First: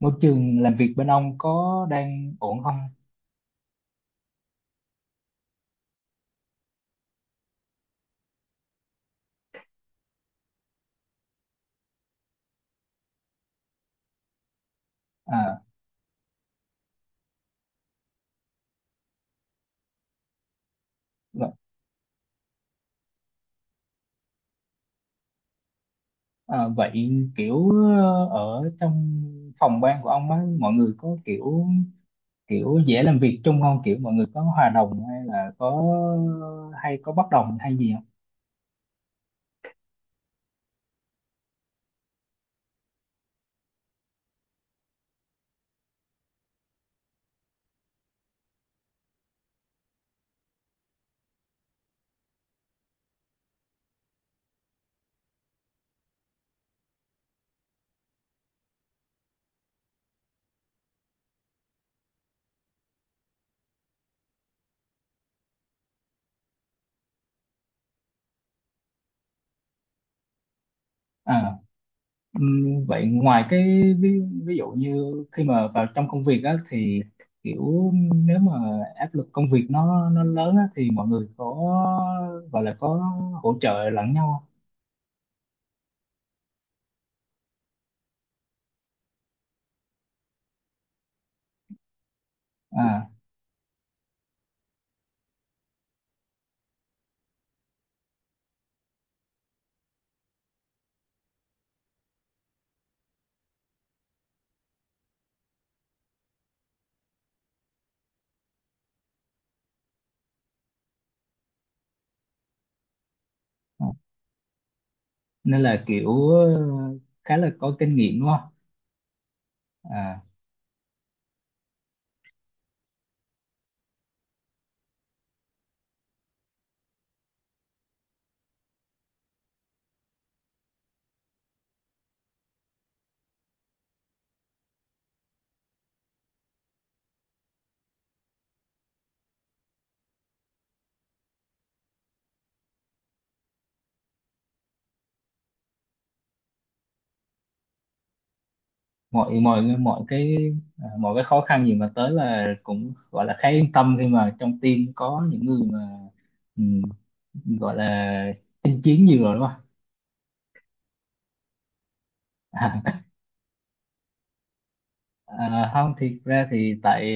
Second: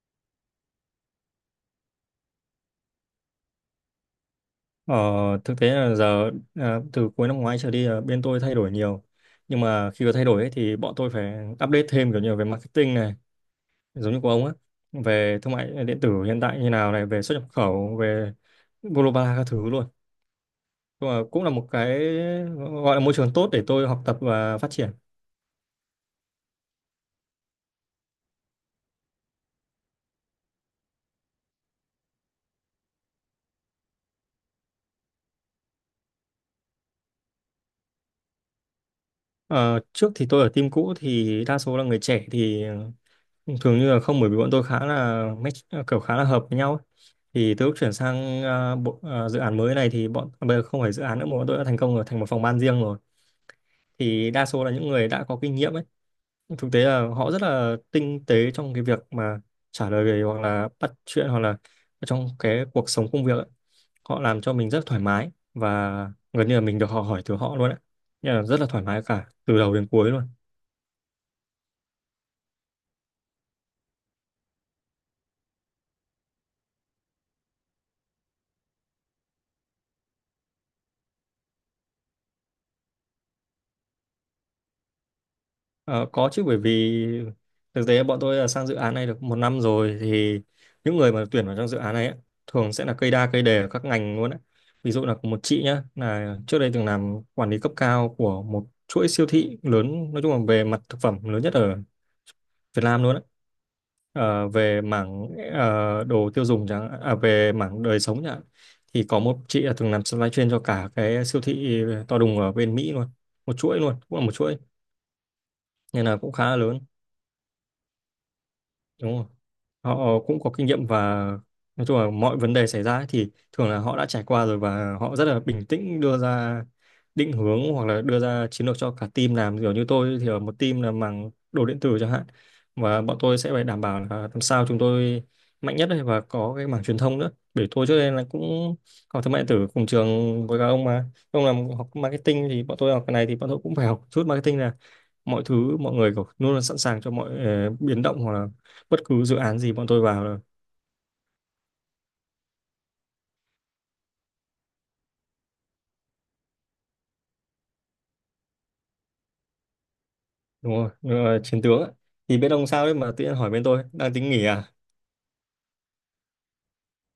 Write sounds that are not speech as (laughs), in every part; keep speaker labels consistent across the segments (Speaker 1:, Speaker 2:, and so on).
Speaker 1: Môi trường làm việc bên ông có đang ổn không?
Speaker 2: Ờ, Thực tế là giờ từ cuối năm ngoái trở đi là bên tôi thay đổi nhiều. Nhưng mà khi có thay đổi ấy, thì bọn tôi phải update thêm kiểu như về marketing này, giống như của ông á, về thương
Speaker 1: À,
Speaker 2: mại điện tử hiện tại như nào này, về xuất nhập khẩu, về global các thứ luôn. Nhưng mà cũng là
Speaker 1: v-
Speaker 2: một cái gọi là môi trường tốt để tôi học tập và phát triển.
Speaker 1: à vậy kiểu ở trong phòng ban của ông á, mọi người có kiểu kiểu dễ làm việc chung không, kiểu mọi người có hòa đồng hay là có hay có bất đồng hay gì không?
Speaker 2: Ờ, Trước thì tôi ở team cũ thì đa số là người trẻ thì thường như là không, bởi vì bọn tôi khá là match, kiểu khá là hợp với nhau ấy. Thì từ lúc chuyển sang dự án mới này thì bây giờ không phải dự án nữa mà bọn tôi đã thành công rồi, thành một phòng ban riêng rồi, thì đa số là những người đã có kinh nghiệm ấy. Thực tế là họ rất là tinh tế trong cái việc mà trả lời về hoặc là bắt chuyện hoặc là trong cái cuộc sống công việc ấy. Họ làm cho mình rất thoải mái và gần như là mình được họ hỏi từ họ luôn ấy. Nên là rất là thoải mái cả từ đầu đến cuối luôn.
Speaker 1: À, vậy ngoài cái ví dụ như khi mà vào trong công việc á thì kiểu nếu mà áp lực công việc nó lớn á thì mọi người có gọi là có hỗ trợ lẫn nhau không?
Speaker 2: Ờ, có chứ, bởi vì thực tế bọn tôi là sang dự án này được 1 năm rồi, thì những người mà tuyển vào trong dự án này ấy, thường sẽ là
Speaker 1: À.
Speaker 2: cây đa cây đề ở các ngành luôn ấy. Ví dụ là có một chị nhá là trước đây từng làm quản lý cấp cao của một chuỗi siêu thị lớn, nói chung là về mặt thực phẩm lớn nhất ở Việt Nam luôn ấy. Về mảng đồ tiêu dùng chẳng hạn, về mảng đời sống chẳng hạn. Thì có một chị là từng làm supply chain cho cả cái siêu thị to đùng ở bên Mỹ luôn, một chuỗi
Speaker 1: À.
Speaker 2: luôn, cũng là một chuỗi,
Speaker 1: Nên là
Speaker 2: nên là
Speaker 1: kiểu
Speaker 2: cũng khá là lớn,
Speaker 1: khá là có kinh nghiệm đúng không?
Speaker 2: đúng không. Họ
Speaker 1: À,
Speaker 2: cũng có kinh nghiệm, và nói chung là mọi vấn đề xảy ra ấy, thì thường là họ đã trải qua rồi và họ rất là bình tĩnh đưa ra định hướng hoặc là đưa ra chiến lược cho cả team làm. Kiểu như tôi thì ở một team là mảng đồ điện tử chẳng hạn, và bọn tôi sẽ phải đảm bảo là làm sao chúng tôi mạnh nhất ấy, và có cái mảng truyền thông nữa, bởi tôi trước đây là cũng học thương mại điện tử cùng trường với các ông mà. Ông làm học marketing thì bọn tôi học cái này, thì bọn tôi cũng phải học chút marketing. Là mọi thứ, mọi người có- luôn luôn sẵn sàng cho mọi biến động hoặc là bất cứ dự
Speaker 1: mọi
Speaker 2: án
Speaker 1: mọi
Speaker 2: gì bọn tôi
Speaker 1: mọi
Speaker 2: vào
Speaker 1: cái,
Speaker 2: là.
Speaker 1: à, mọi cái khó khăn gì mà tới là cũng gọi là khá yên tâm khi mà trong team có những người mà, ừm, gọi là chinh chiến nhiều rồi đúng không?
Speaker 2: Đúng rồi. Nên là chiến tướng ấy. Thì bên ông
Speaker 1: (laughs)
Speaker 2: sao
Speaker 1: À,
Speaker 2: đấy mà tự nhiên hỏi, bên tôi đang tính nghỉ à?
Speaker 1: à, không, thiệt ra thì tại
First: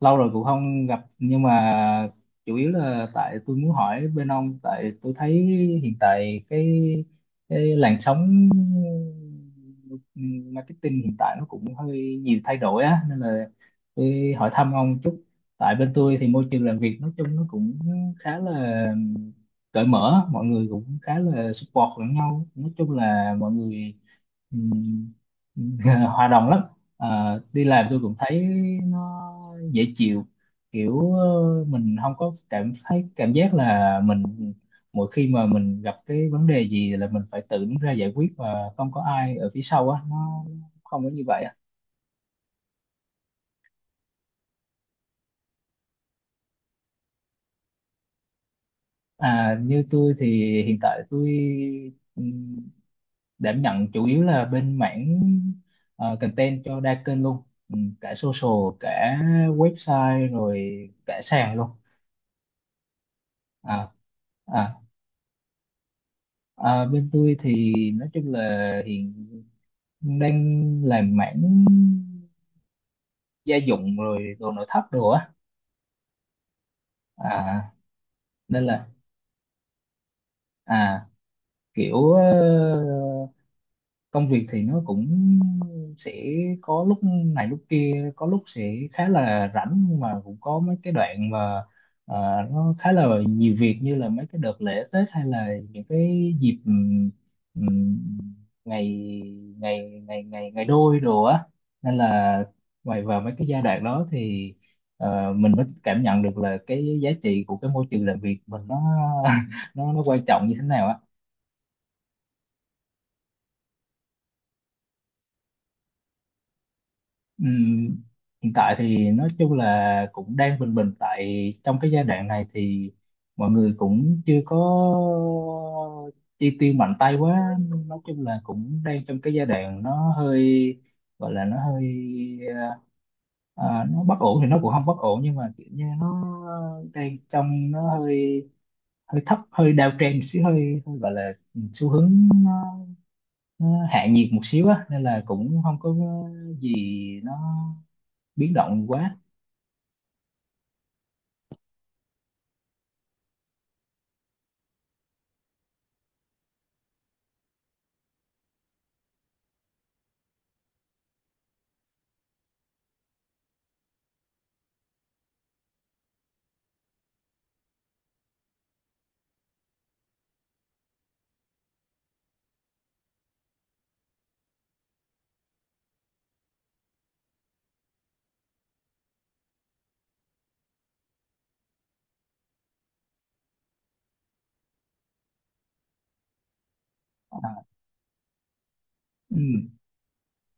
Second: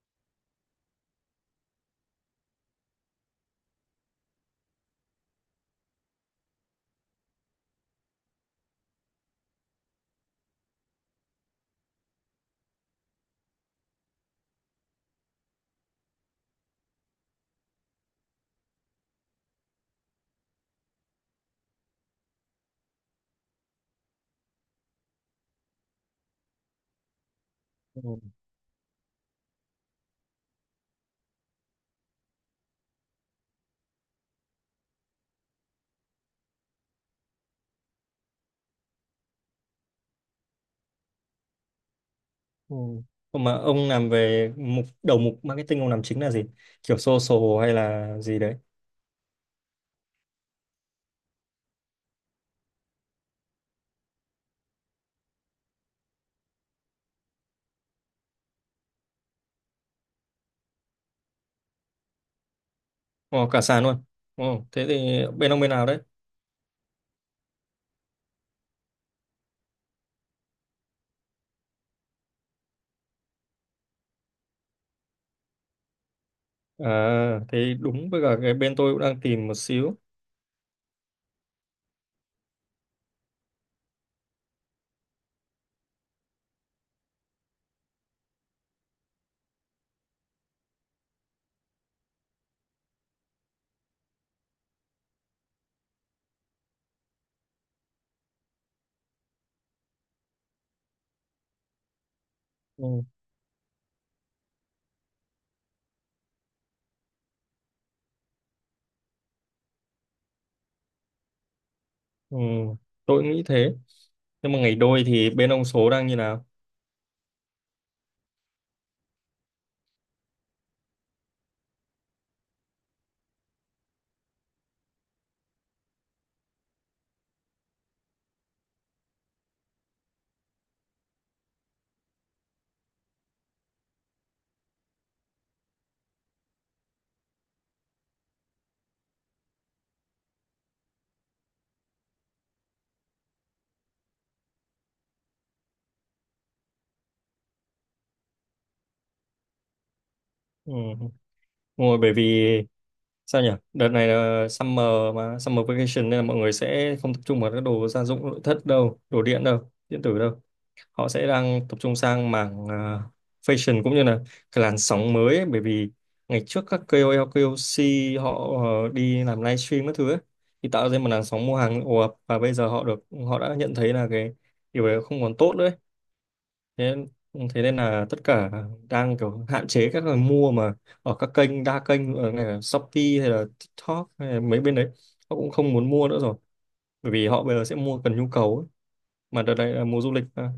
Speaker 1: lâu rồi cũng không gặp nhưng mà chủ yếu là tại tôi muốn hỏi bên ông, tại tôi thấy hiện tại cái làn sóng marketing hiện tại nó cũng hơi nhiều thay đổi á nên là tôi hỏi thăm ông chút. Tại bên tôi thì môi trường làm việc nói chung nó cũng khá là cởi mở, mọi người cũng khá là support lẫn nhau, nói chung là mọi người, ừm, (laughs) hòa đồng lắm. Ờ, đi làm tôi cũng
Speaker 2: Ừ.
Speaker 1: thấy nó dễ chịu, kiểu mình không có cảm thấy cảm giác là mình mỗi khi mà mình gặp cái vấn đề gì là mình phải tự đứng ra giải quyết và không có ai ở phía sau á, nó không có như vậy á.
Speaker 2: Ừ. Còn mà ông làm về mục đầu, mục marketing ông làm chính là gì, kiểu social hay là gì đấy?
Speaker 1: À, như tôi thì hiện tại tôi ừm, đảm nhận chủ yếu là bên mảng content cho đa kênh luôn. Ừ, cả social cả website rồi cả sàn luôn.
Speaker 2: Ồ, cả sàn
Speaker 1: À,
Speaker 2: luôn. Ồ,
Speaker 1: à,
Speaker 2: thế thì bên ông bên nào đấy?
Speaker 1: ờ, bên tôi thì nói chung là hiện đang làm mảng gia dụng rồi đồ nội thất đồ á.
Speaker 2: À
Speaker 1: À,
Speaker 2: thế đúng với cả, cái
Speaker 1: nên
Speaker 2: bên
Speaker 1: là
Speaker 2: tôi cũng đang tìm một xíu.
Speaker 1: à kiểu công việc thì nó cũng sẽ có lúc này lúc kia, có lúc sẽ khá là rảnh nhưng mà cũng có mấy cái đoạn mà nó khá là nhiều việc, như là mấy cái đợt lễ Tết hay là những cái dịp ừm, ngày ngày ngày ngày ngày đôi đồ á. Nên là ngoài
Speaker 2: Ừ.
Speaker 1: vào mấy cái giai đoạn đó thì mình mới cảm nhận được là cái giá trị của cái môi trường làm việc mình nó (laughs) nó quan trọng như thế nào á.
Speaker 2: Ừ. Tôi cũng nghĩ thế, nhưng mà ngày đôi thì bên ông số đang như nào?
Speaker 1: Ừm, hiện tại thì nói chung là cũng đang bình bình, tại trong cái giai đoạn này thì mọi người cũng chưa có chi tiêu mạnh tay quá. Nói chung là cũng đang trong cái giai đoạn nó hơi gọi là nó hơi ờ, nó bất ổn thì nó cũng không bất ổn nhưng mà kiểu như nó đang trong nó hơi hơi thấp, hơi downtrend một xíu, hơi gọi là ừ, xu hướng nó, nó hạ nhiệt một xíu á, nên là cũng không có gì nó biến động quá.
Speaker 2: Ừ. Đúng, bởi vì sao nhỉ, đợt này là summer, mà summer vacation nên là mọi người sẽ không tập trung vào các đồ gia dụng nội thất đâu, đồ điện đâu, điện tử đâu. Họ sẽ đang tập trung sang mảng fashion, cũng như là cái làn sóng mới ấy. Bởi vì ngày trước các KOL, KOC họ đi làm livestream các thứ ấy, thì tạo ra một làn sóng mua hàng ồ ạt, và bây giờ họ được, họ đã nhận thấy là cái điều đấy không còn tốt nữa. Thế, thế nên là tất cả đang kiểu hạn chế các người mua mà. Ở các kênh đa kênh ở này là Shopee hay là TikTok hay là mấy bên đấy, họ cũng không muốn mua nữa rồi, bởi vì họ bây giờ
Speaker 1: À,
Speaker 2: sẽ mua cần nhu cầu ấy. Mà đợt
Speaker 1: ừm,
Speaker 2: này là mùa du lịch mà.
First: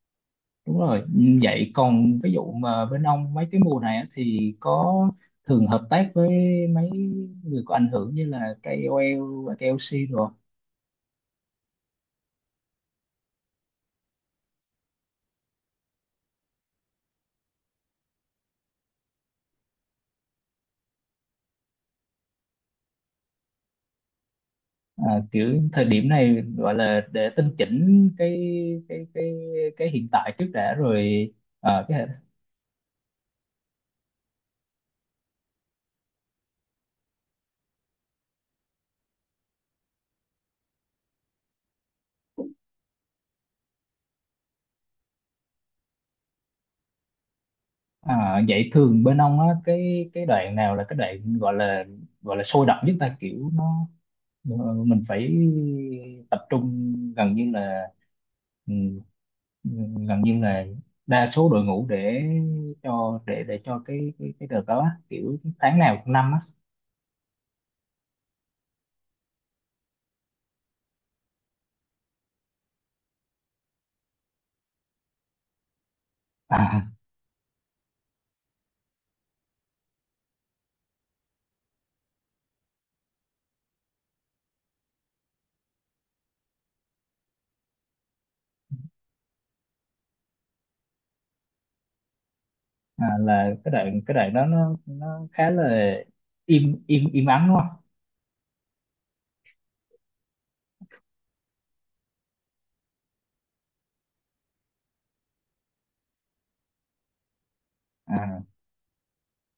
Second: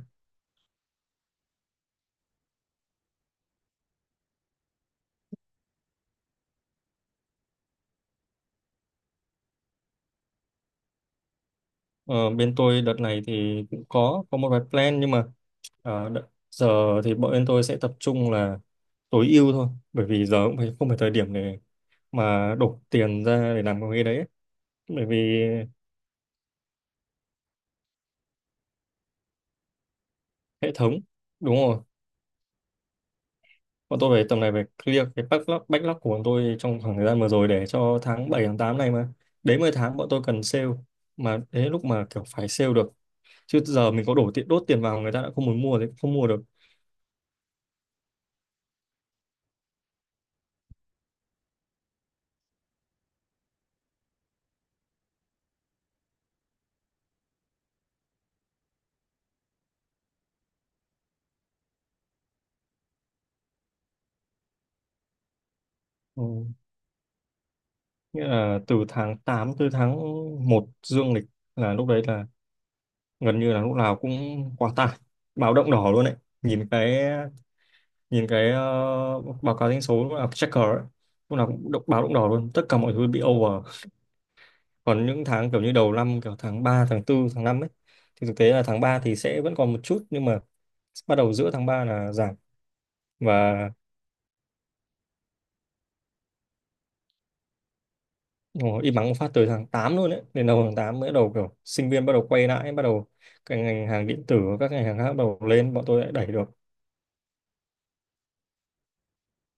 Speaker 1: đúng rồi. Vậy còn ví dụ mà bên ông mấy cái mùa này á, thì có thường hợp tác với mấy người có ảnh hưởng như là KOL và KOC rồi không?
Speaker 2: Ờ, bên tôi đợt này thì cũng có một vài plan, nhưng mà giờ thì bọn bên tôi sẽ tập trung là tối ưu thôi, bởi vì giờ cũng phải, không phải thời điểm để mà đổ tiền ra để làm cái đấy ấy. Bởi vì
Speaker 1: À, kiểu thời điểm này gọi là để tinh chỉnh cái cái cái hiện tại trước
Speaker 2: hệ
Speaker 1: đã
Speaker 2: thống,
Speaker 1: rồi.
Speaker 2: đúng rồi.
Speaker 1: À, cái,
Speaker 2: Bọn tôi phải tầm này phải clear cái backlog, backlog của bọn tôi trong khoảng thời gian vừa rồi để cho tháng 7, tháng 8 này mà. Đến 10 tháng bọn tôi cần sale. Mà đến lúc mà kiểu phải sale được. Chứ giờ mình có đổ tiền đốt tiền vào, người ta đã không muốn mua thì không mua được.
Speaker 1: à, vậy thường bên ông á cái đoạn nào là cái đoạn gọi là sôi động nhất ta, kiểu nó, ờ, mình phải tập trung gần như là ừ, gần như là đa số đội ngũ để cho cái cái đợt đó á, kiểu tháng nào trong năm á?
Speaker 2: Ừ. Nghĩa là từ tháng 8 tới tháng 1 dương lịch, là lúc đấy là gần như là lúc nào cũng quá tải. Báo động đỏ luôn đấy. Nhìn
Speaker 1: À,
Speaker 2: cái, nhìn cái báo cáo doanh số lúc nào checker ấy. Lúc nào cũng động- báo động đỏ luôn. Tất cả mọi thứ bị over. Còn những tháng kiểu như đầu năm, kiểu tháng 3, tháng 4, tháng 5 ấy, thì thực tế là tháng 3 thì sẽ vẫn còn một chút, nhưng mà bắt đầu giữa tháng 3 là giảm.
Speaker 1: à, là
Speaker 2: Và
Speaker 1: cái đoạn đó nó khá là im im im ắng đúng không?
Speaker 2: ồ, im ắng một phát tới tháng 8 luôn đấy, đến đầu tháng 8 mới bắt đầu kiểu sinh viên bắt đầu quay lại, bắt đầu cái ngành hàng điện tử, các ngành hàng khác bắt đầu lên, bọn tôi lại đẩy được.
Speaker 1: À,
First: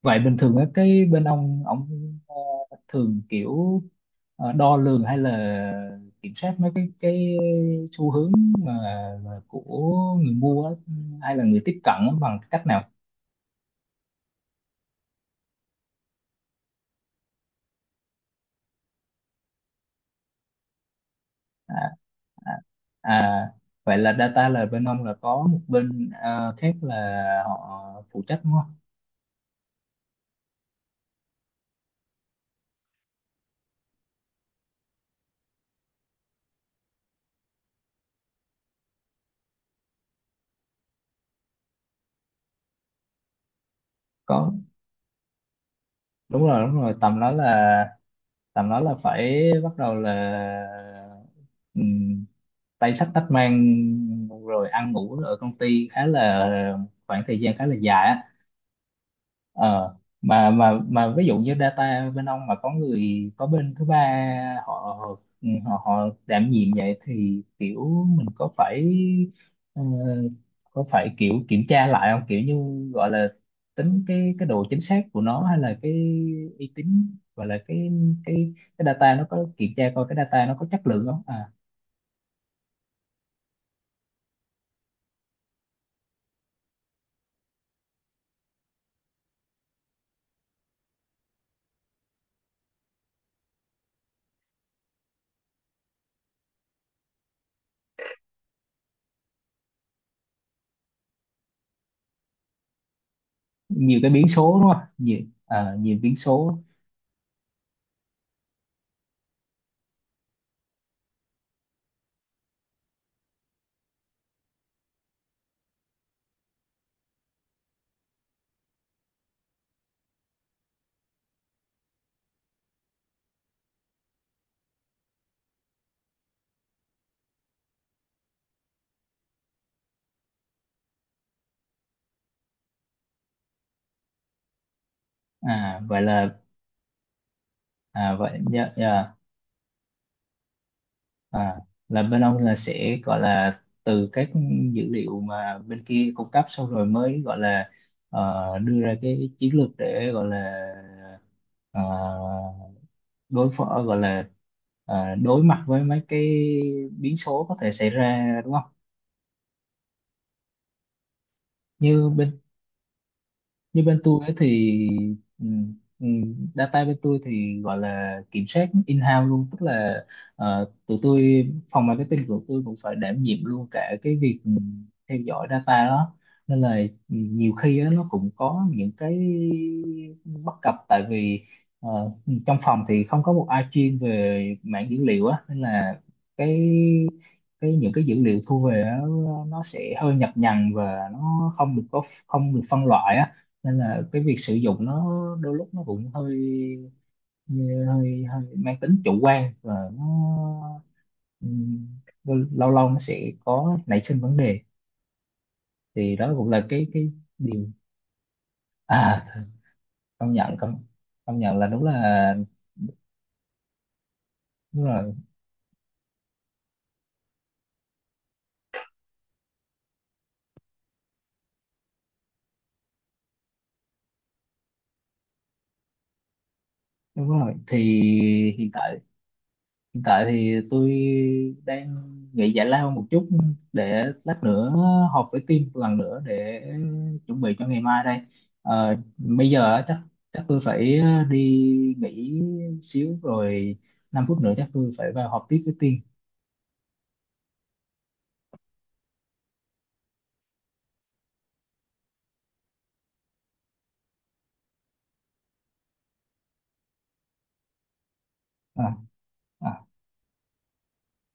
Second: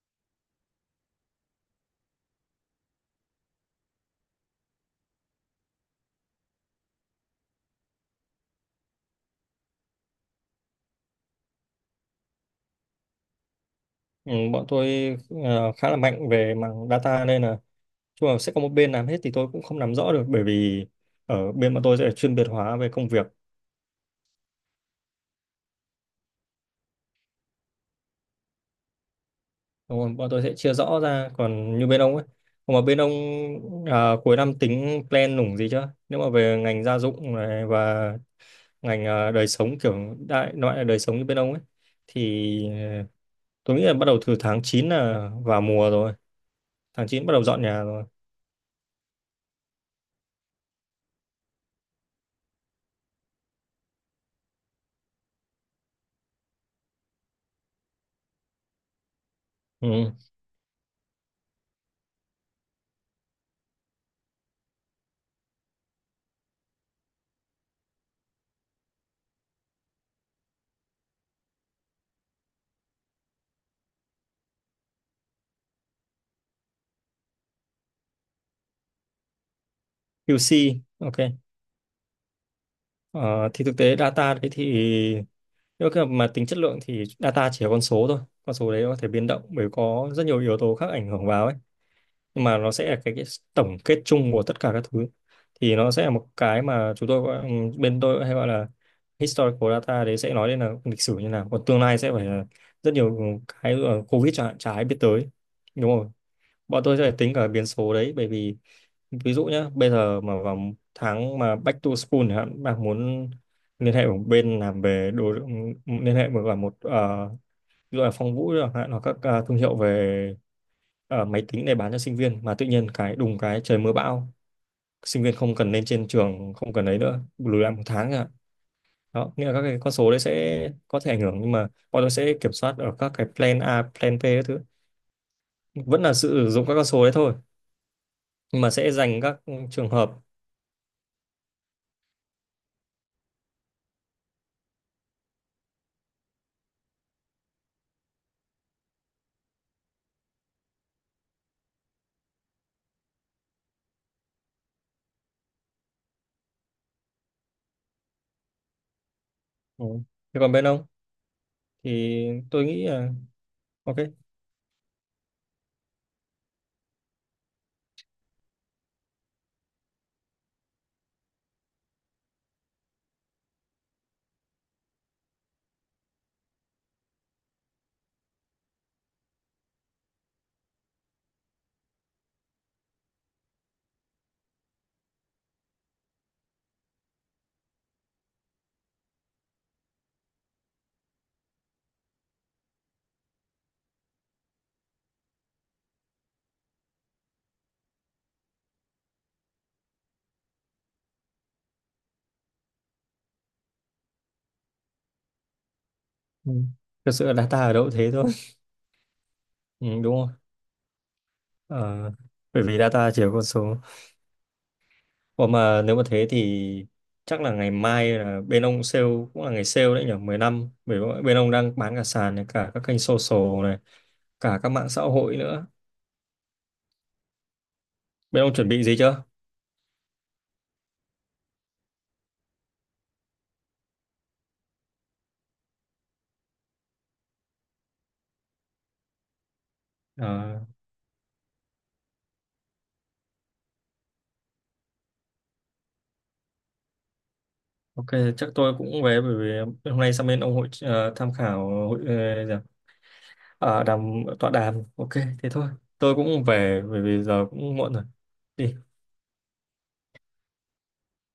Speaker 1: vậy bình thường á, cái bên ông ờ, thường kiểu đo lường hay là kiểm soát mấy cái xu hướng mà, mà của người mua á, hay là người tiếp cận á, bằng cách nào?
Speaker 2: Ừ, Bọn tôi khá là mạnh về mảng data, nên là chung là sẽ có một bên làm hết, thì tôi cũng không nắm rõ được, bởi vì ở bên
Speaker 1: À,
Speaker 2: bọn tôi sẽ chuyên biệt
Speaker 1: à,
Speaker 2: hóa về công việc.
Speaker 1: à, vậy là data là bên ông là có một bên khác là họ phụ trách đúng không?
Speaker 2: Đúng rồi, bọn tôi sẽ chia rõ ra. Còn như bên ông ấy, còn mà bên ông, à, cuối năm tính plan nủng gì chưa, nếu mà về ngành gia dụng này và ngành đời sống, kiểu đại loại là đời sống như bên ông ấy, thì tôi nghĩ là bắt đầu từ
Speaker 1: Có,
Speaker 2: tháng 9 là vào mùa rồi.
Speaker 1: đúng rồi
Speaker 2: tháng
Speaker 1: tầm
Speaker 2: chín
Speaker 1: đó
Speaker 2: bắt đầu dọn nhà
Speaker 1: là,
Speaker 2: rồi.
Speaker 1: tầm đó là phải bắt đầu là tay sách tách mang rồi ăn ngủ ở công ty, khá là khoảng thời gian khá là dài á. Ờ,
Speaker 2: Ừ.
Speaker 1: mà ví dụ như data bên ông mà có người có bên thứ ba họ họ họ đảm nhiệm, vậy thì kiểu mình có phải ờ, có phải kiểu kiểm tra lại không, kiểu như gọi là tính cái độ chính xác của nó hay là cái uy tín, gọi là cái cái data nó có kiểm tra coi cái data nó
Speaker 2: QC,
Speaker 1: có chất lượng
Speaker 2: ok.
Speaker 1: không? À,
Speaker 2: Ờ, thì thực tế data đấy thì nếu mà tính chất lượng thì data chỉ là con số thôi. Con số đấy nó có thể biến động bởi có rất nhiều yếu tố khác ảnh hưởng vào ấy, nhưng mà nó sẽ là cái tổng kết chung của tất cả các thứ. Thì nó sẽ là một cái mà chúng tôi gọi-, bên tôi hay gọi là historical data đấy, sẽ nói đến là lịch sử như nào. Còn tương lai sẽ phải là rất nhiều cái,
Speaker 1: nhiều
Speaker 2: ở
Speaker 1: cái biến
Speaker 2: covid
Speaker 1: số đúng
Speaker 2: chả
Speaker 1: không,
Speaker 2: ai biết
Speaker 1: nhiều
Speaker 2: tới. Đúng
Speaker 1: nhiều
Speaker 2: rồi,
Speaker 1: biến số.
Speaker 2: bọn tôi sẽ phải tính cả biến số đấy. Bởi vì ví dụ nhé, bây giờ mà vào tháng mà back to school chẳng hạn, bạn muốn liên hệ với bên làm về đồ, liên hệ với cả một ví dụ là Phong Vũ chẳng hạn, hoặc các thương hiệu về máy tính để bán cho sinh viên, mà tự nhiên cái đùng cái trời mưa bão, sinh viên không cần lên trên trường, không cần ấy nữa, lùi lại 1 tháng ạ. Đó nghĩa là các cái con số đấy sẽ có thể ảnh hưởng, nhưng mà bọn tôi sẽ kiểm soát ở các cái plan A, plan B các thứ.
Speaker 1: À vậy
Speaker 2: Vẫn là
Speaker 1: là
Speaker 2: sử dụng các con số đấy thôi,
Speaker 1: à, vậy
Speaker 2: nhưng
Speaker 1: dạ,
Speaker 2: mà sẽ
Speaker 1: dạ,
Speaker 2: dành các trường hợp.
Speaker 1: à, là bên ông là sẽ gọi là từ các dữ liệu mà bên kia cung cấp xong rồi mới gọi là đưa ra cái chiến lược để gọi là ờ, đối phó, gọi là đối mặt với mấy cái biến số có thể xảy ra đúng không?
Speaker 2: Ừ. Thế còn bên ông
Speaker 1: như
Speaker 2: thì
Speaker 1: bên
Speaker 2: tôi nghĩ là
Speaker 1: như
Speaker 2: ok.
Speaker 1: bên tôi ấy thì data bên tôi thì gọi là kiểm soát in-house luôn, tức là tụi tôi, phòng marketing của tôi cũng phải đảm nhiệm luôn cả cái việc theo dõi data đó. Nên là nhiều khi á, nó cũng có những cái bất cập, tại vì ờ, trong phòng thì không có một ai chuyên về mảng dữ liệu á, nên là cái cái những cái dữ liệu thu về á, nó sẽ hơi nhập nhằng và nó không được phân loại á. Nên là cái việc sử dụng nó đôi lúc nó cũng hơi hơi hơi mang tính chủ quan và nó ừm, lâu lâu nó sẽ có nảy sinh vấn đề. Thì đó cũng
Speaker 2: Ừ.
Speaker 1: là cái
Speaker 2: Thực sự là data
Speaker 1: điều.
Speaker 2: ở đâu cũng thế thôi. (laughs)
Speaker 1: À,
Speaker 2: Ừ, đúng rồi.
Speaker 1: công nhận, công công nhận là đúng,
Speaker 2: Ờ,
Speaker 1: là
Speaker 2: bởi vì data chỉ có con số.
Speaker 1: đúng rồi
Speaker 2: Còn mà nếu mà thế thì chắc là ngày mai là bên ông sale, cũng là ngày sale đấy nhỉ, mùng 10 tháng 5, bởi vì bên ông đang bán cả sàn này, cả các kênh social này, cả các mạng xã hội nữa.
Speaker 1: đúng rồi. Thì
Speaker 2: Bên ông chuẩn
Speaker 1: hiện
Speaker 2: bị gì
Speaker 1: tại,
Speaker 2: chưa?
Speaker 1: hiện tại thì tôi đang nghỉ giải lao một chút để lát nữa họp với team một lần nữa để chuẩn bị cho ngày mai đây. Ờ, bây giờ á, chắc chắc tôi
Speaker 2: Ờ,
Speaker 1: phải đi nghỉ xíu rồi, 5 phút nữa chắc tôi phải vào họp tiếp với team.
Speaker 2: ok. Chắc tôi cũng về, bởi vì hôm nay sang bên ông hội tham khảo, hội gì ạ? Ờ, đàm, tọa đàm, ok. Thế thôi, tôi cũng về bởi vì giờ cũng muộn rồi. Đi.
Speaker 1: À, à.